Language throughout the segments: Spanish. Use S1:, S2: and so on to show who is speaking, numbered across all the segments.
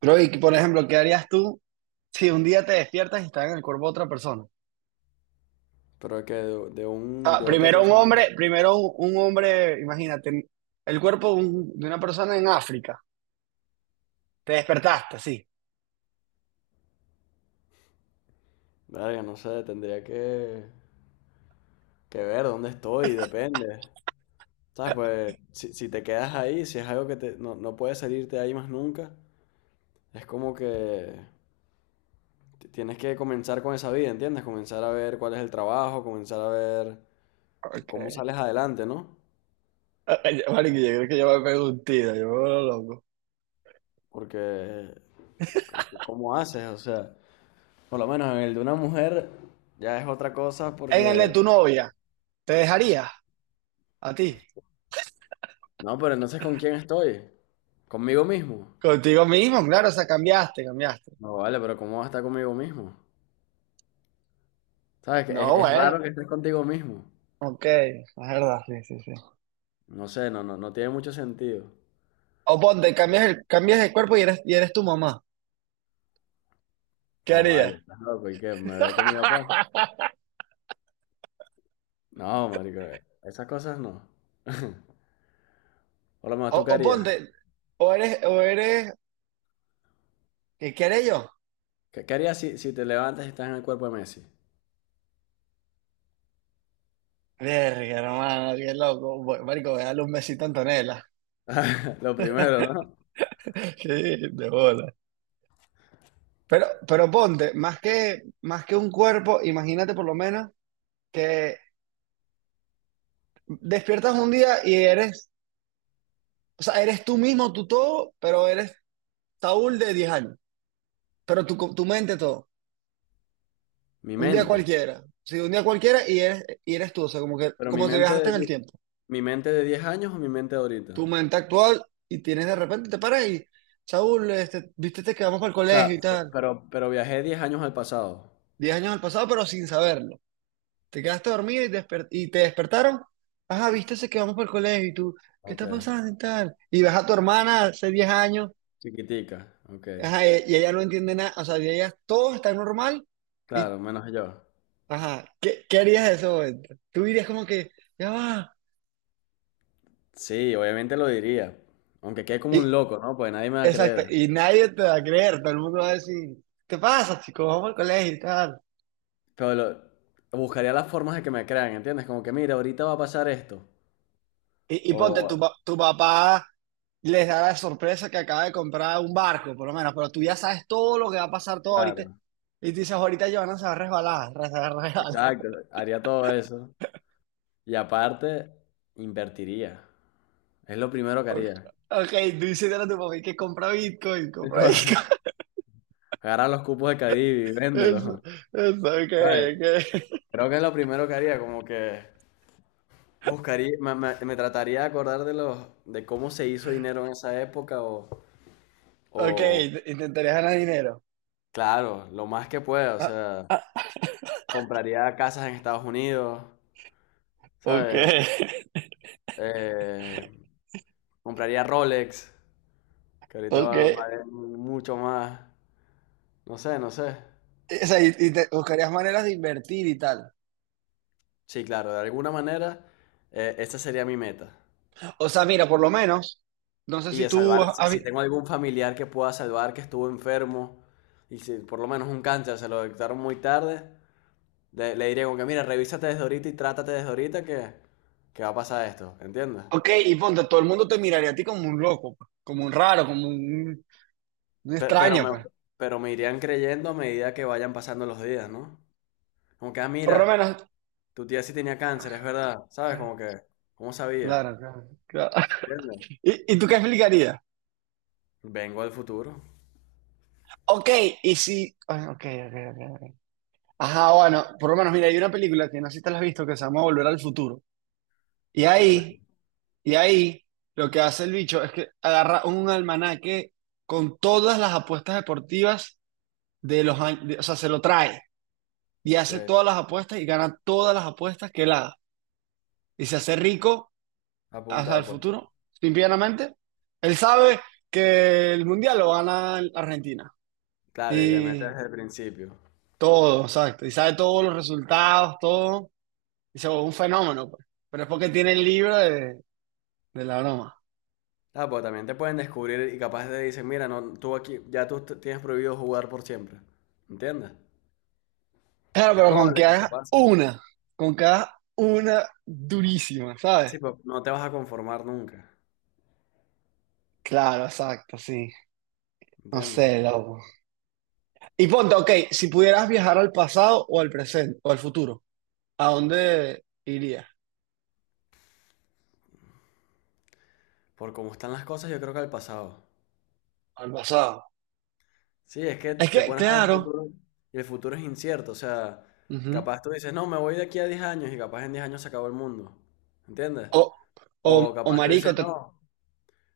S1: Creo que, por ejemplo, ¿qué harías tú si un día te despiertas y estás en el cuerpo de otra persona?
S2: Pero que
S1: Ah,
S2: de otra persona.
S1: primero un hombre, imagínate, el cuerpo de una persona en África. Te despertaste, sí.
S2: Verga, no sé, tendría que ver dónde estoy, depende. ¿Sabes? Pues si, si te quedas ahí, si es algo que te, no, no puedes salirte ahí más nunca, es como que tienes que comenzar con esa vida, ¿entiendes? Comenzar a ver cuál es el trabajo, comenzar a ver cómo
S1: Ok.
S2: sales adelante, ¿no?
S1: Ay, Marico, yo creo que yo me pego un tiro, yo me vuelvo loco.
S2: Porque, ¿cómo haces? O sea, por lo menos en el de una mujer ya es otra cosa
S1: En el de
S2: porque...
S1: tu novia, ¿te dejaría a ti?
S2: No, pero entonces ¿con quién estoy? ¿Conmigo mismo?
S1: Contigo mismo, claro, o sea, cambiaste, cambiaste.
S2: No vale, pero ¿cómo vas a estar conmigo mismo? ¿Sabes? Que
S1: No,
S2: es
S1: bueno,
S2: raro que estés contigo mismo.
S1: ok, es verdad, sí, sí, sí.
S2: No sé, no, no, no tiene mucho sentido.
S1: O ponte, cambias el cuerpo y eres tu mamá. ¿Qué
S2: No vale,
S1: harías?
S2: estás loco. ¿Y qué? ¿Me veo con mi papá? No, marico, esas cosas no. Por lo menos,
S1: O,
S2: ¿tú qué
S1: o
S2: harías?
S1: ponte, o eres, o eres, ¿qué haré yo?
S2: ¿Qué, qué harías si, si te levantas y estás en el cuerpo de Messi?
S1: Verga, hermano, qué loco. Marico, voy a darle un besito a Antonella.
S2: Lo primero, ¿no?
S1: Sí, de bola. Pero ponte, más que un cuerpo, imagínate por lo menos que despiertas un día y eres, o sea, eres tú mismo, tú todo, pero eres Saúl de 10 años. Pero tu mente todo.
S2: Mi
S1: Un día
S2: mente.
S1: cualquiera. Sí, un día cualquiera y eres tú. O sea, como que,
S2: Pero
S1: como te viajaste en el tiempo.
S2: mi mente de 10 años o mi mente de ahorita.
S1: Tu mente actual y tienes de repente, te paras y, Saúl, viste, te quedamos para el
S2: O
S1: colegio
S2: sea,
S1: y tal.
S2: pero viajé 10 años al pasado.
S1: 10 años al pasado, pero sin saberlo. Te quedaste dormido y te despertaron, ajá, viste, se quedamos para el colegio y tú, ¿qué
S2: Ok.
S1: está pasando y tal? Y ves a tu hermana hace 10 años,
S2: Chiquitica. Ok.
S1: ajá, y ella no entiende nada, o sea, y ella todo está normal y,
S2: Claro, menos yo.
S1: ajá, ¿qué harías en ese momento? Tú dirías como que, ya va,
S2: Sí, obviamente lo diría. Aunque quede como
S1: y,
S2: un loco, ¿no? Pues nadie me va a
S1: exacto,
S2: creer.
S1: y nadie te va a creer, todo el mundo va a decir, ¿qué pasa, chico? Vamos al colegio y tal.
S2: Pero lo- Buscaría las formas de que me crean, ¿entiendes? Como que, mira, ahorita va a pasar esto.
S1: Y ponte,
S2: O,
S1: tu papá les da la sorpresa que acaba de comprar un barco, por lo menos, pero tú ya sabes todo lo que va a pasar todo ahorita.
S2: claro,
S1: Y tú dices, ahorita Giovanna se va a resbalar, se va a resbalar.
S2: exacto. Haría todo eso. Y aparte, invertiría. Es lo primero que
S1: Ok,
S2: haría.
S1: ok, tú dices a tu papá que compra Bitcoin, compra
S2: Co-
S1: Bitcoin.
S2: Agarrar los cupos de Cadivi y
S1: Eso,
S2: véndelos.
S1: eso, ok,
S2: ¿Sabes?
S1: ok.
S2: Creo que es lo primero que haría, como que buscaría, me trataría de acordar de los, de cómo se hizo dinero en esa época
S1: Ok,
S2: o,
S1: intentarías ganar dinero.
S2: claro, lo más que pueda, o
S1: Ah,
S2: sea.
S1: ah,
S2: Compraría casas en Estados Unidos,
S1: ok,
S2: ¿sabes? Eh, compraría Rolex, que ahorita
S1: ok.
S2: valen mucho más. No sé, no sé.
S1: O sea, y te buscarías maneras de invertir y tal.
S2: Sí, claro, de alguna manera, esa sería mi meta.
S1: O sea, mira, por lo menos, no sé
S2: Y
S1: si
S2: de
S1: tú
S2: salvar, si,
S1: has.
S2: si tengo algún familiar que pueda salvar que estuvo enfermo, y si por lo menos un cáncer se lo detectaron muy tarde, le diré como que, mira, revísate desde ahorita y trátate desde ahorita que va a pasar esto, ¿entiendes?
S1: Ok, y ponte, todo el mundo te miraría a ti como un loco, pues, como un raro, como un
S2: Pe- Pero
S1: extraño,
S2: me,
S1: pues.
S2: pero me irían creyendo a medida que vayan pasando los días, ¿no? Como que, ah,
S1: Por lo
S2: mira,
S1: menos.
S2: tu tía sí tenía cáncer, es verdad. ¿Sabes? Como que, ¿cómo sabía?
S1: Claro, claro, claro.
S2: ¿Entiendes?
S1: ¿Y tú qué explicarías?
S2: Vengo del futuro.
S1: Ok, y si. Ah, ok, ok, ok, ok. Ajá, bueno, por lo menos, mira, hay una película que no sé si te la has visto que se llama Volver al Futuro. Y
S2: Creo que sí.
S1: ahí, y ahí, lo que hace el bicho es que agarra un almanaque con todas las apuestas deportivas de los años. O sea, se lo trae y hace
S2: Que
S1: todas las apuestas y gana todas las apuestas que él haga. Y se hace rico hacia el
S2: apunta, pues.
S1: futuro, simplemente. Él sabe que el mundial lo gana Argentina
S2: Claro, y le metes
S1: y
S2: desde el principio.
S1: todo, exacto. Y sabe todos los resultados, todo. Y se vuelve un fenómeno, pues. Pero es porque tiene el libro de la broma.
S2: Ah, pues también te pueden descubrir y capaz te dicen, mira, no, tú aquí, ya tú tienes prohibido jugar por siempre. ¿Entiendes?
S1: Claro,
S2: Es
S1: pero con que
S2: probable que eso
S1: hagas
S2: pase.
S1: una, con que hagas una durísima, ¿sabes?
S2: Sí, pero no te vas a conformar nunca.
S1: Claro, exacto, sí. No
S2: ¿Entiendes?
S1: sé, loco. Y ponte, ok, si pudieras viajar al pasado o al presente o al futuro, ¿a dónde irías?
S2: Por cómo están las cosas, yo creo que al pasado.
S1: Al pasado.
S2: Sí, es que
S1: Es
S2: te
S1: que,
S2: pones a ver el
S1: claro.
S2: futuro y el futuro es incierto. O sea,
S1: Ujú.
S2: capaz tú dices, no, me voy de aquí a 10 años y capaz en 10 años se acabó el mundo. ¿Entiendes?
S1: O, o,
S2: O
S1: o
S2: capaz tú
S1: marico,
S2: dices, no,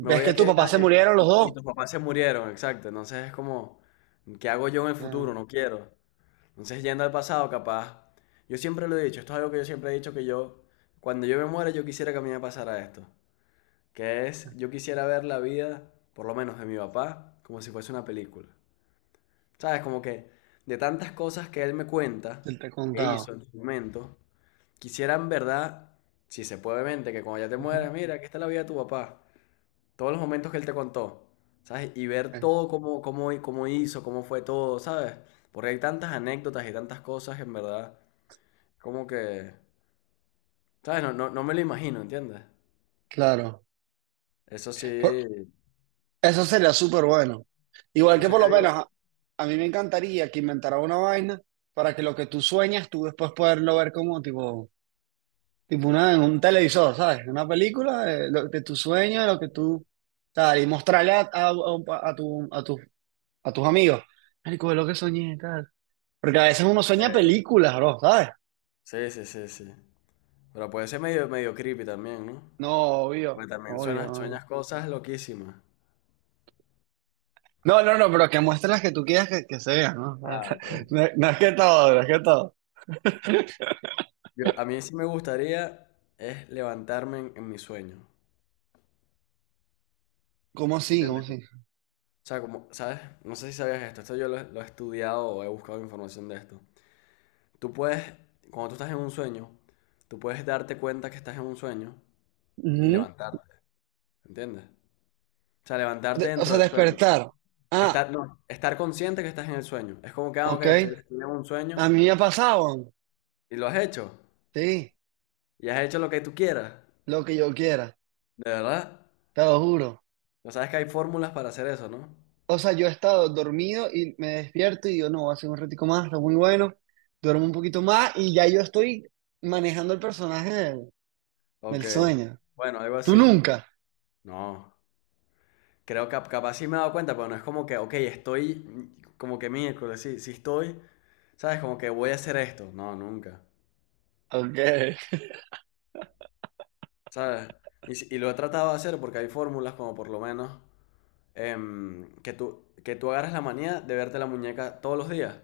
S2: me
S1: ves
S2: voy de
S1: que
S2: aquí
S1: tu
S2: a 10
S1: papá se
S2: años
S1: murieron los
S2: y,
S1: dos.
S2: y tus papás se murieron, exacto. Entonces es como, ¿qué hago yo en el futuro?
S1: Ya,
S2: No quiero. Entonces yendo al pasado, capaz. Yo siempre lo he dicho, esto es algo que yo siempre he dicho que yo, cuando yo me muera, yo quisiera que a mí me pasara esto. Que es, yo quisiera ver la vida, por lo menos de mi papá, como si fuese una película. ¿Sabes? Como que de tantas cosas que él me cuenta,
S1: te he
S2: que
S1: contado.
S2: hizo en su momento, quisiera en verdad, si se puede, obviamente, que cuando ya te
S1: Ujú.
S2: mueras, mira, aquí está la vida de tu papá, todos los momentos que él te contó, ¿sabes? Y ver
S1: Eh,
S2: todo cómo, cómo, cómo hizo, cómo fue todo, ¿sabes? Porque hay tantas anécdotas y tantas cosas que en verdad, como que, ¿sabes? No, no, no me lo imagino, ¿entiendes?
S1: Claro.
S2: Eso
S1: Por-
S2: sí,
S1: Eso sería súper bueno. Igual
S2: por
S1: que
S2: eso es
S1: por
S2: que
S1: lo
S2: digo.
S1: menos a mí me encantaría que inventara una vaina para que lo que tú sueñas, tú después poderlo ver como tipo una, en un televisor, ¿sabes? Una película de tu sueño, de lo que tú, tal, y mostrarle a, a un pa- a tu, a, tu- a tus amigos. Marico, ve lo que soñé, tal. Porque a veces uno sueña
S2: eh,
S1: películas, bro, ¿sabes?
S2: sí, sí, sí, sí. Pero puede ser medio, medio creepy también, ¿no?
S1: No, obvio,
S2: Porque también
S1: obvio,
S2: suenas,
S1: obvio.
S2: sueñas cosas loquísimas.
S1: No, no, no, pero que muestres las que tú quieras que se vean, ¿no?
S2: Ah, ok.
S1: No, es no es que todo, no es que todo.
S2: Yo, a mí sí me gustaría es levantarme en mi sueño.
S1: ¿Cómo sí? ¿Cómo
S2: ¿Entiendes? O
S1: sí?
S2: sea, como, ¿sabes? No sé si sabías esto. Esto yo lo he estudiado o he buscado información de esto. Tú puedes, cuando tú estás en un sueño, tú puedes darte cuenta que estás en un sueño y
S1: Ujú.
S2: levantarte. ¿Entiendes? O sea, levantarte
S1: O
S2: dentro
S1: sea,
S2: del sueño.
S1: despertar. Ah,
S2: Estar, no, estar consciente que estás en el sueño. Es como que, ah, ok,
S1: ok.
S2: estoy en un
S1: A
S2: sueño
S1: mí me ha pasado,
S2: y lo has hecho.
S1: sí,
S2: Y has hecho lo que tú quieras.
S1: lo que yo quiera,
S2: ¿De verdad?
S1: te lo juro.
S2: O sabes que hay fórmulas para hacer eso, ¿no?
S1: O sea, yo he estado dormido y me despierto y digo, no, voy a hacer un ratico más, está muy bueno. Duermo un poquito más y ya yo estoy manejando el personaje del,
S2: Ok,
S1: del sueño.
S2: bueno, algo
S1: Tú
S2: así.
S1: nunca.
S2: No, creo que capaz sí me he dado cuenta, pero no es como que, ok, estoy como que miércoles, sí, sí estoy, ¿sabes? Como que voy a hacer esto. No, nunca,
S1: Ok.
S2: ¿sabes? Y, si- y lo he tratado de hacer porque hay fórmulas como por lo menos que tú, agarras la manía de verte la muñeca todos los días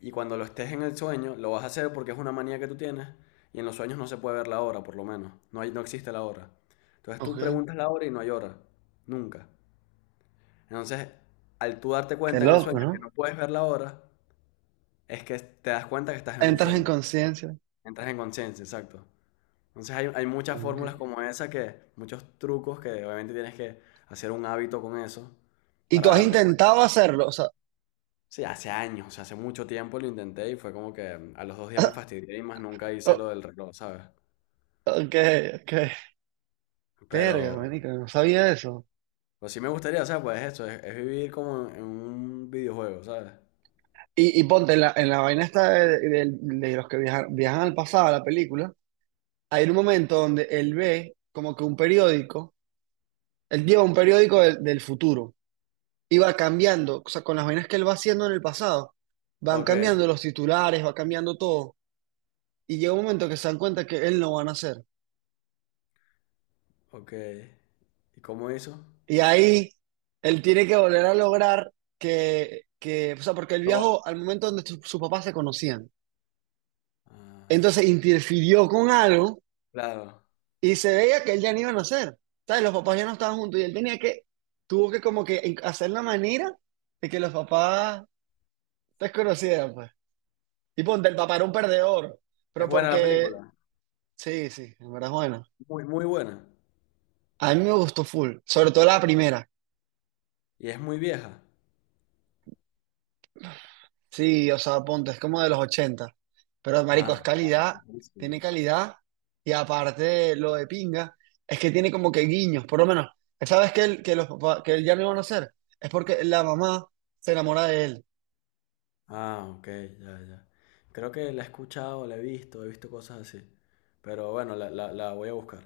S2: y cuando lo estés en el sueño lo vas a hacer porque es una manía que tú tienes y en los sueños no se puede ver la hora, por lo menos. No hay, no existe la hora. Entonces tú
S1: Ok.
S2: preguntas la hora y no hay hora, nunca. Entonces, al tú darte
S1: Qué
S2: cuenta en el
S1: loco,
S2: sueño que
S1: ¿no?
S2: no puedes ver la hora, es que te das cuenta que estás en un
S1: Entras en
S2: sueño.
S1: conciencia.
S2: Entras en conciencia, exacto. Entonces hay muchas
S1: Ok.
S2: fórmulas como esa que, muchos trucos que obviamente tienes que hacer un hábito con eso
S1: Y
S2: para
S1: tú has
S2: darte cuenta.
S1: intentado hacerlo, o sea,
S2: Sí, hace años, o sea, hace mucho tiempo lo intenté y fue como que a los 2 días me fastidié y más nunca hice
S1: oh,
S2: lo del reloj, ¿sabes?
S1: ok, ok. Verga,
S2: Pero,
S1: marico, no sabía eso.
S2: pues sí me gustaría, o sea, pues eso, es vivir como en un videojuego, ¿sabes?
S1: Y ponte en la vaina esta de los que viajan al pasado, a la película, hay un momento donde él ve como que un periódico, él lleva un periódico del futuro y va cambiando, o sea, con las vainas que él va haciendo en el pasado, van
S2: Ok,
S1: cambiando los titulares, va cambiando todo. Y llega un momento que se dan cuenta que él no va a nacer.
S2: ok. ¿Y cómo hizo?
S1: Y ahí él tiene que volver a lograr o sea, porque él
S2: No.
S1: viajó al momento donde sus papás se conocían. Entonces
S2: Ah,
S1: interfirió con algo
S2: claro.
S1: y se veía que él ya no iba a nacer. ¿Sabes? Los papás ya no estaban juntos y él tenía que, tuvo que como que hacer la manera de que los papás se conocieran pues. Y ponte, el papá era un perdedor,
S2: Es
S1: pero
S2: buena la
S1: porque,
S2: película.
S1: sí, sí, en verdad es bueno.
S2: Muy, muy buena.
S1: A mí me gustó full, sobre todo la primera.
S2: Y es muy vieja.
S1: Sí, o sea, ponte, es como de los ochenta. Pero, marico, es
S2: Ah, no,
S1: calidad,
S2: es
S1: tiene
S2: buenísima.
S1: calidad. Y aparte, lo de pinga, es que tiene como que guiños, por lo menos. ¿Sabes que él, que los papás, que él ya no iban a hacer? Es porque la mamá se enamora de él.
S2: Ah, ok, ya, ya. Creo que la he escuchado, la he visto cosas así. Pero bueno, la voy a buscar.